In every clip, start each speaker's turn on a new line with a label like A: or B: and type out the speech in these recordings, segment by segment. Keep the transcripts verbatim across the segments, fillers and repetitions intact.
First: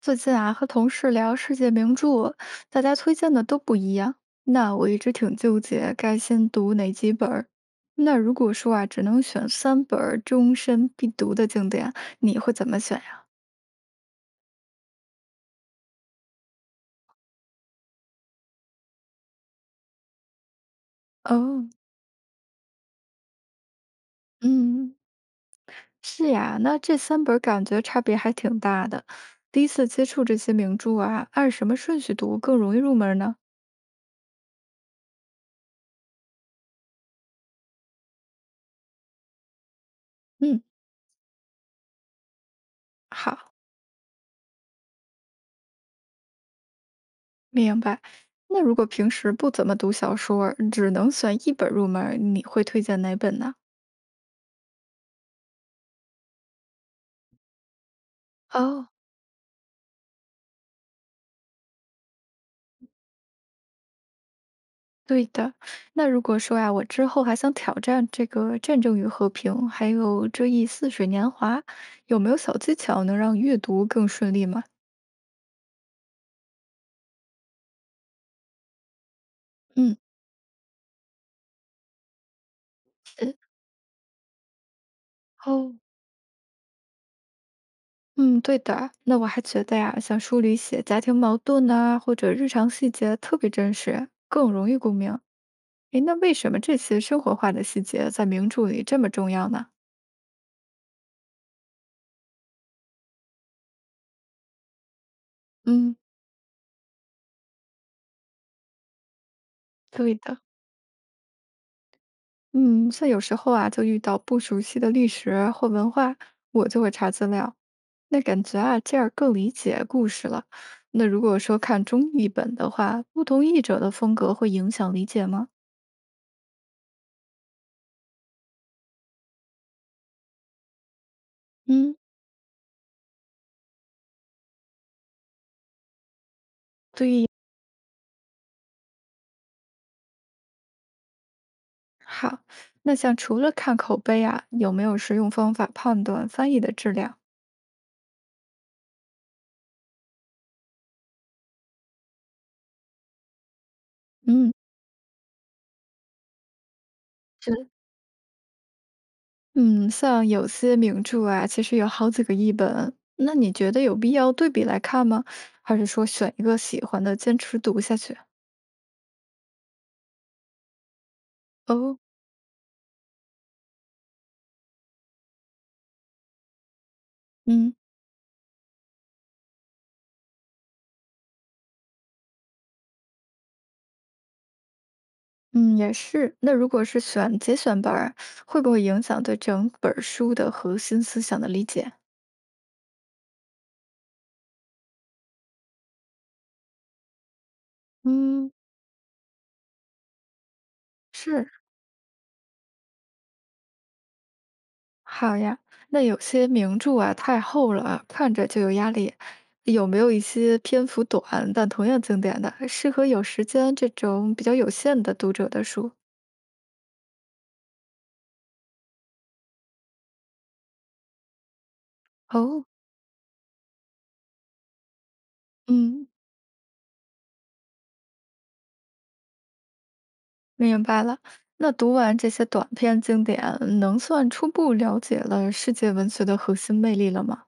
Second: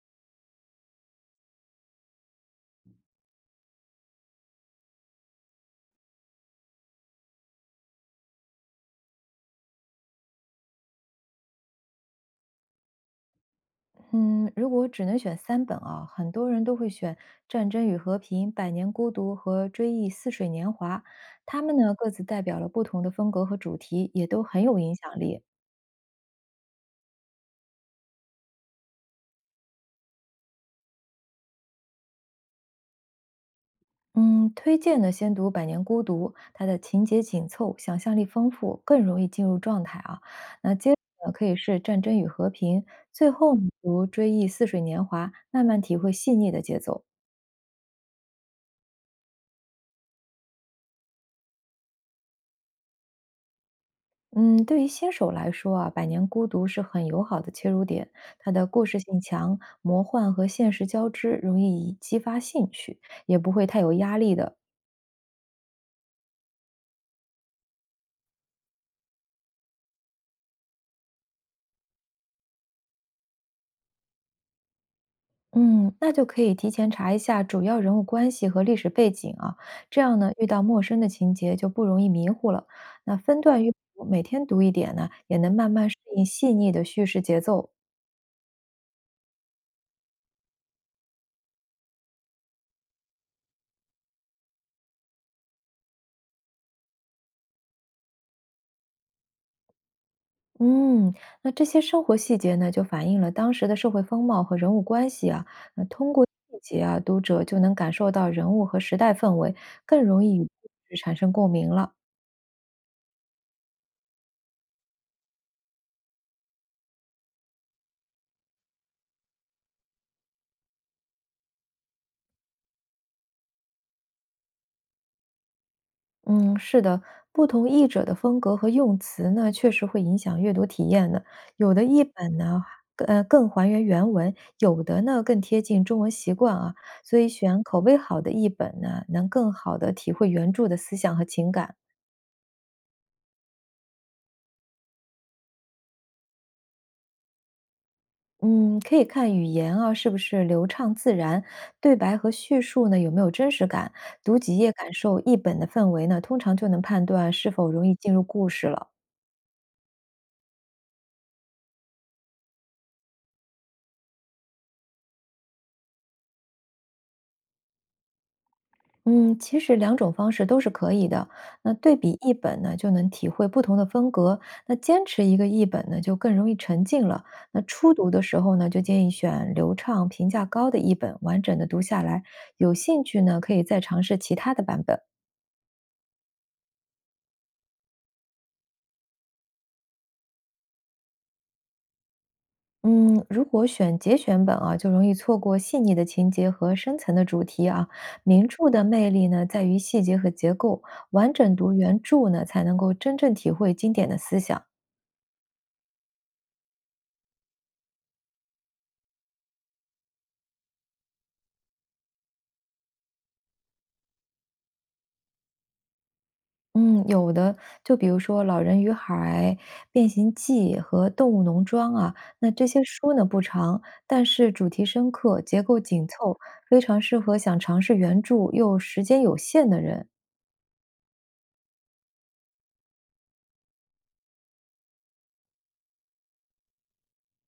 A: 最近啊，和同事聊世界名著，大家推荐的都不一样。那我一直挺纠结，该先读哪几本儿？那如果说啊，只能选三本儿终身必读的经典，你会怎么选呀？
B: 嗯，如果只能选三本啊，很多人都会选《战争与和平》《百年孤独》和《追忆似水年华》，他
A: 哦。
B: 们呢各自代表了不同的风格和主题，也都很有影
A: 嗯。
B: 响力。
A: 是呀，那这三本儿感觉差别还挺大的。第一次接触这些名著啊，按什么顺序读更容易入门呢？
B: 嗯，推荐呢先读《百年孤独》，它的情节紧凑，想象力丰富，更容易进入状态啊。
A: 嗯。
B: 那接着呢可以是《战争与和平》，最
A: 好。
B: 后呢读《追忆似水年华》，慢慢体会细腻的节奏。
A: 明白。那如果平时不怎么读小说儿只能选一本入门儿，你会推荐哪本呢？
B: 嗯，对于新手来说啊，《百年孤独》是很友好的切入点，它的故
A: 哦，
B: 事性强，魔幻和现实交织，容易激发兴趣，也不会太有压力的。
A: 对的。那如果说呀，我之后还想挑战这个《战争与和平》，还有《追忆似水年华》，有没有小技巧能让阅读更顺利吗？
B: 嗯，那就可以提前查一下主要人物关系和历史背景啊，
A: 嗯。
B: 这样呢，遇到陌生的情节就不容易迷糊了。那
A: 是。
B: 分段阅读，每天读一点呢，也能慢
A: 哦。
B: 慢适应细腻的叙事节奏。
A: 嗯，对的啊。那我还觉得呀，像书里写家庭矛盾呐、或者日常细节特别真实，更容易共鸣。诶，那为什么这些生活化的细节在名著里这么重要呢？
B: 嗯，那这些生活细节呢，就反映了当时的社会风貌和人物关系啊。那
A: 嗯，
B: 通过细节啊，读者就能感受到人物和时代氛围，更
A: 对
B: 容易
A: 的。
B: 与故事产生共鸣了。
A: 嗯，像有时候啊，就遇到不熟悉的历史或文化，我就会查资料。那感觉啊，这样更理解故事了。那如果说看中译本的话，不同译者的风格会影响理解吗？
B: 嗯，是的，不同译者的风格和用词呢，确实会影响阅读体验的。有的
A: 嗯。
B: 译本呢，呃，更还原原文；有的呢，更贴近中文习惯啊。所以选口碑好的译本呢，能更好的体会原著的思想和情感。
A: 好。那像除了看口碑啊，有没有实用方法判断翻译的质量？
B: 嗯，可以看语言啊，是不是流畅自然，对白和叙述呢有没有真实感，读
A: 嗯。
B: 几页感受译本的氛围呢，通常就能判断是否
A: 是。
B: 容易进入故事了。
A: 嗯，像有些名著啊，其实有好几个译本，那你觉得有必要对比来看吗？还是说选一个喜欢的坚持读下去？
B: 嗯，其实两种方式都是可以的。那对
A: 哦。
B: 比译本呢，就能体会不同的风格；那坚持一个译本呢，就更容易沉浸了。那
A: 嗯。
B: 初读的时候呢，就建议选流畅、评价高的译本，完整的读下来。有兴趣呢，可以再尝试其他的版本。
A: 嗯，也是。那如果是选节选本儿，会不会影响对整本儿书的核心思想的理解？
B: 嗯，如果选节选本啊，就容易错过细腻的情节和深层的主题啊。名
A: 嗯。
B: 著的魅力呢，在于细节和结构，完
A: 是。
B: 整读原著呢，才能够真正体会经典的思想。
A: 好呀。那有些名著啊，太厚了啊，看着就有压力。有没有一些篇幅短但同样经典的，适合有时间这种比较有限的读者的书？
B: 嗯，有的就比如说《老人与海》《变形记》和《动物农庄》啊，那
A: 哦。
B: 这些书呢不长，但是主题深刻，结构紧
A: 嗯，
B: 凑，非常适合想尝试原著又时间有限的人。
A: 明白了。那读完这些短篇经典，能算初步了解了世界文学的核心魅力了吗？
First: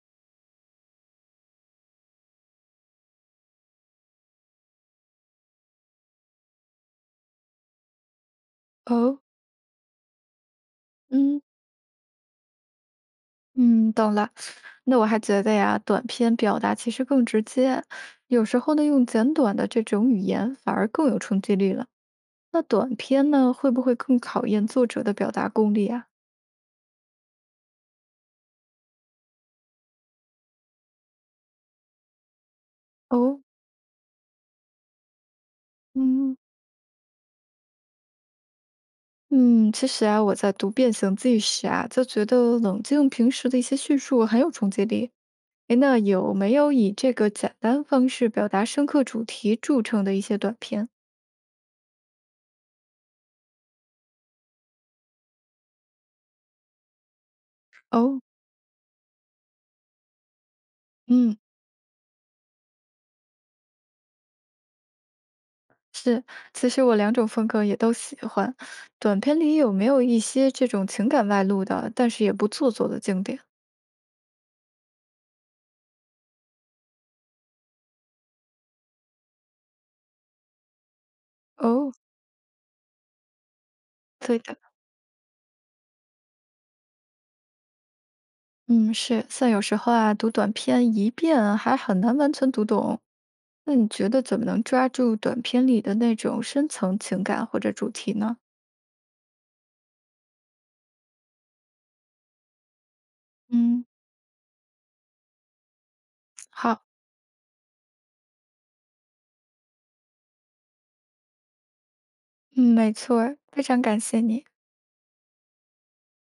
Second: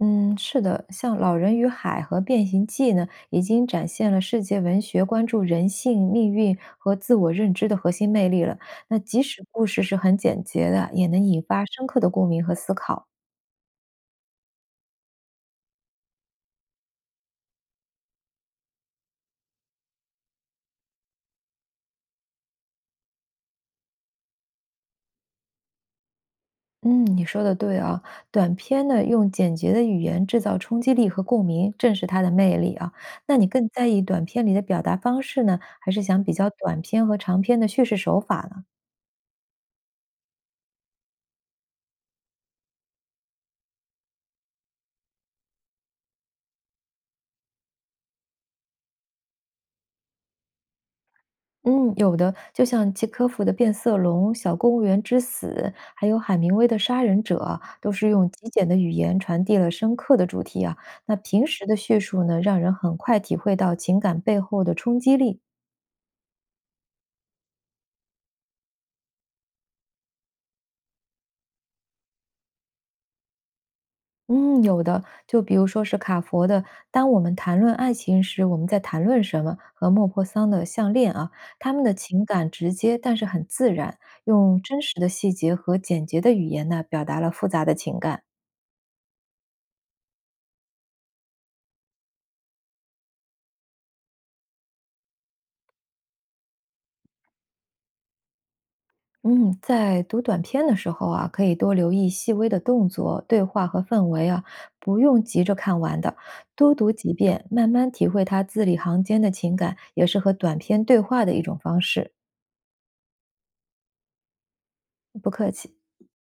B: 嗯，是的，像《老人与海》和《变形记》呢，已经展现了世界文学关注人性、命运和自我认知的核心魅力了。那
A: 哦。
B: 即使故事是很简洁的，也能引
A: 嗯。
B: 发深刻的共鸣和思考。
A: 嗯，懂了。那我还觉得呀，短篇表达其实更直接，有时候呢，用简短的这种语言反而更有冲击力了。那短篇呢，会不会更考验作者的表达功力啊？
B: 嗯，你说的对啊，短片呢用简洁的语言制造冲击力和共鸣，正是它的魅力啊。那
A: 哦。
B: 你更在意短片里的表达方式呢，还是想比
A: 嗯。
B: 较短片和长片的叙事手法呢？
A: 嗯，其实啊，我在读《变形记》时啊，就觉得冷静平时的一些叙述很有冲击力。诶，那有没有以这个简单方式表达深刻主题著称的一些短片？
B: 嗯，有的，就像契诃夫的变色龙、小公务员之死，还有海明威的《杀人者》啊都是
A: 哦。
B: 用极简的语言传递了深刻的主题啊。那
A: 嗯。
B: 平时的叙述呢，让人很快体会到情感背后的冲击力。
A: 是，其实我两种风格也都喜欢。短片里有没有一些这种情感外露的，但是也不做作的经典？
B: 嗯，有的，就比如说是卡佛的《当我们谈论爱情时，我们在谈论什么》和莫泊桑的《项链》啊，他们
A: 哦，
B: 的情感直接，但是很自然，
A: 对的。
B: 用真实的细节和简洁的语言呢，表达了复杂的情感。
A: 嗯，是，像有时候啊，读短片一遍还很难完全读懂。那你觉得怎么能抓住短片里的那种深层情感或者主题呢？
B: 嗯，在读短篇的时候啊，可以多留意细微的动作、对话和
A: 嗯。
B: 氛围啊，不用急着看完的，多
A: 好。
B: 读几遍，慢慢体会它字里行间的情感，也是和短篇对话的一种方式。
A: 嗯，没错儿非常感谢你。
B: 不客气。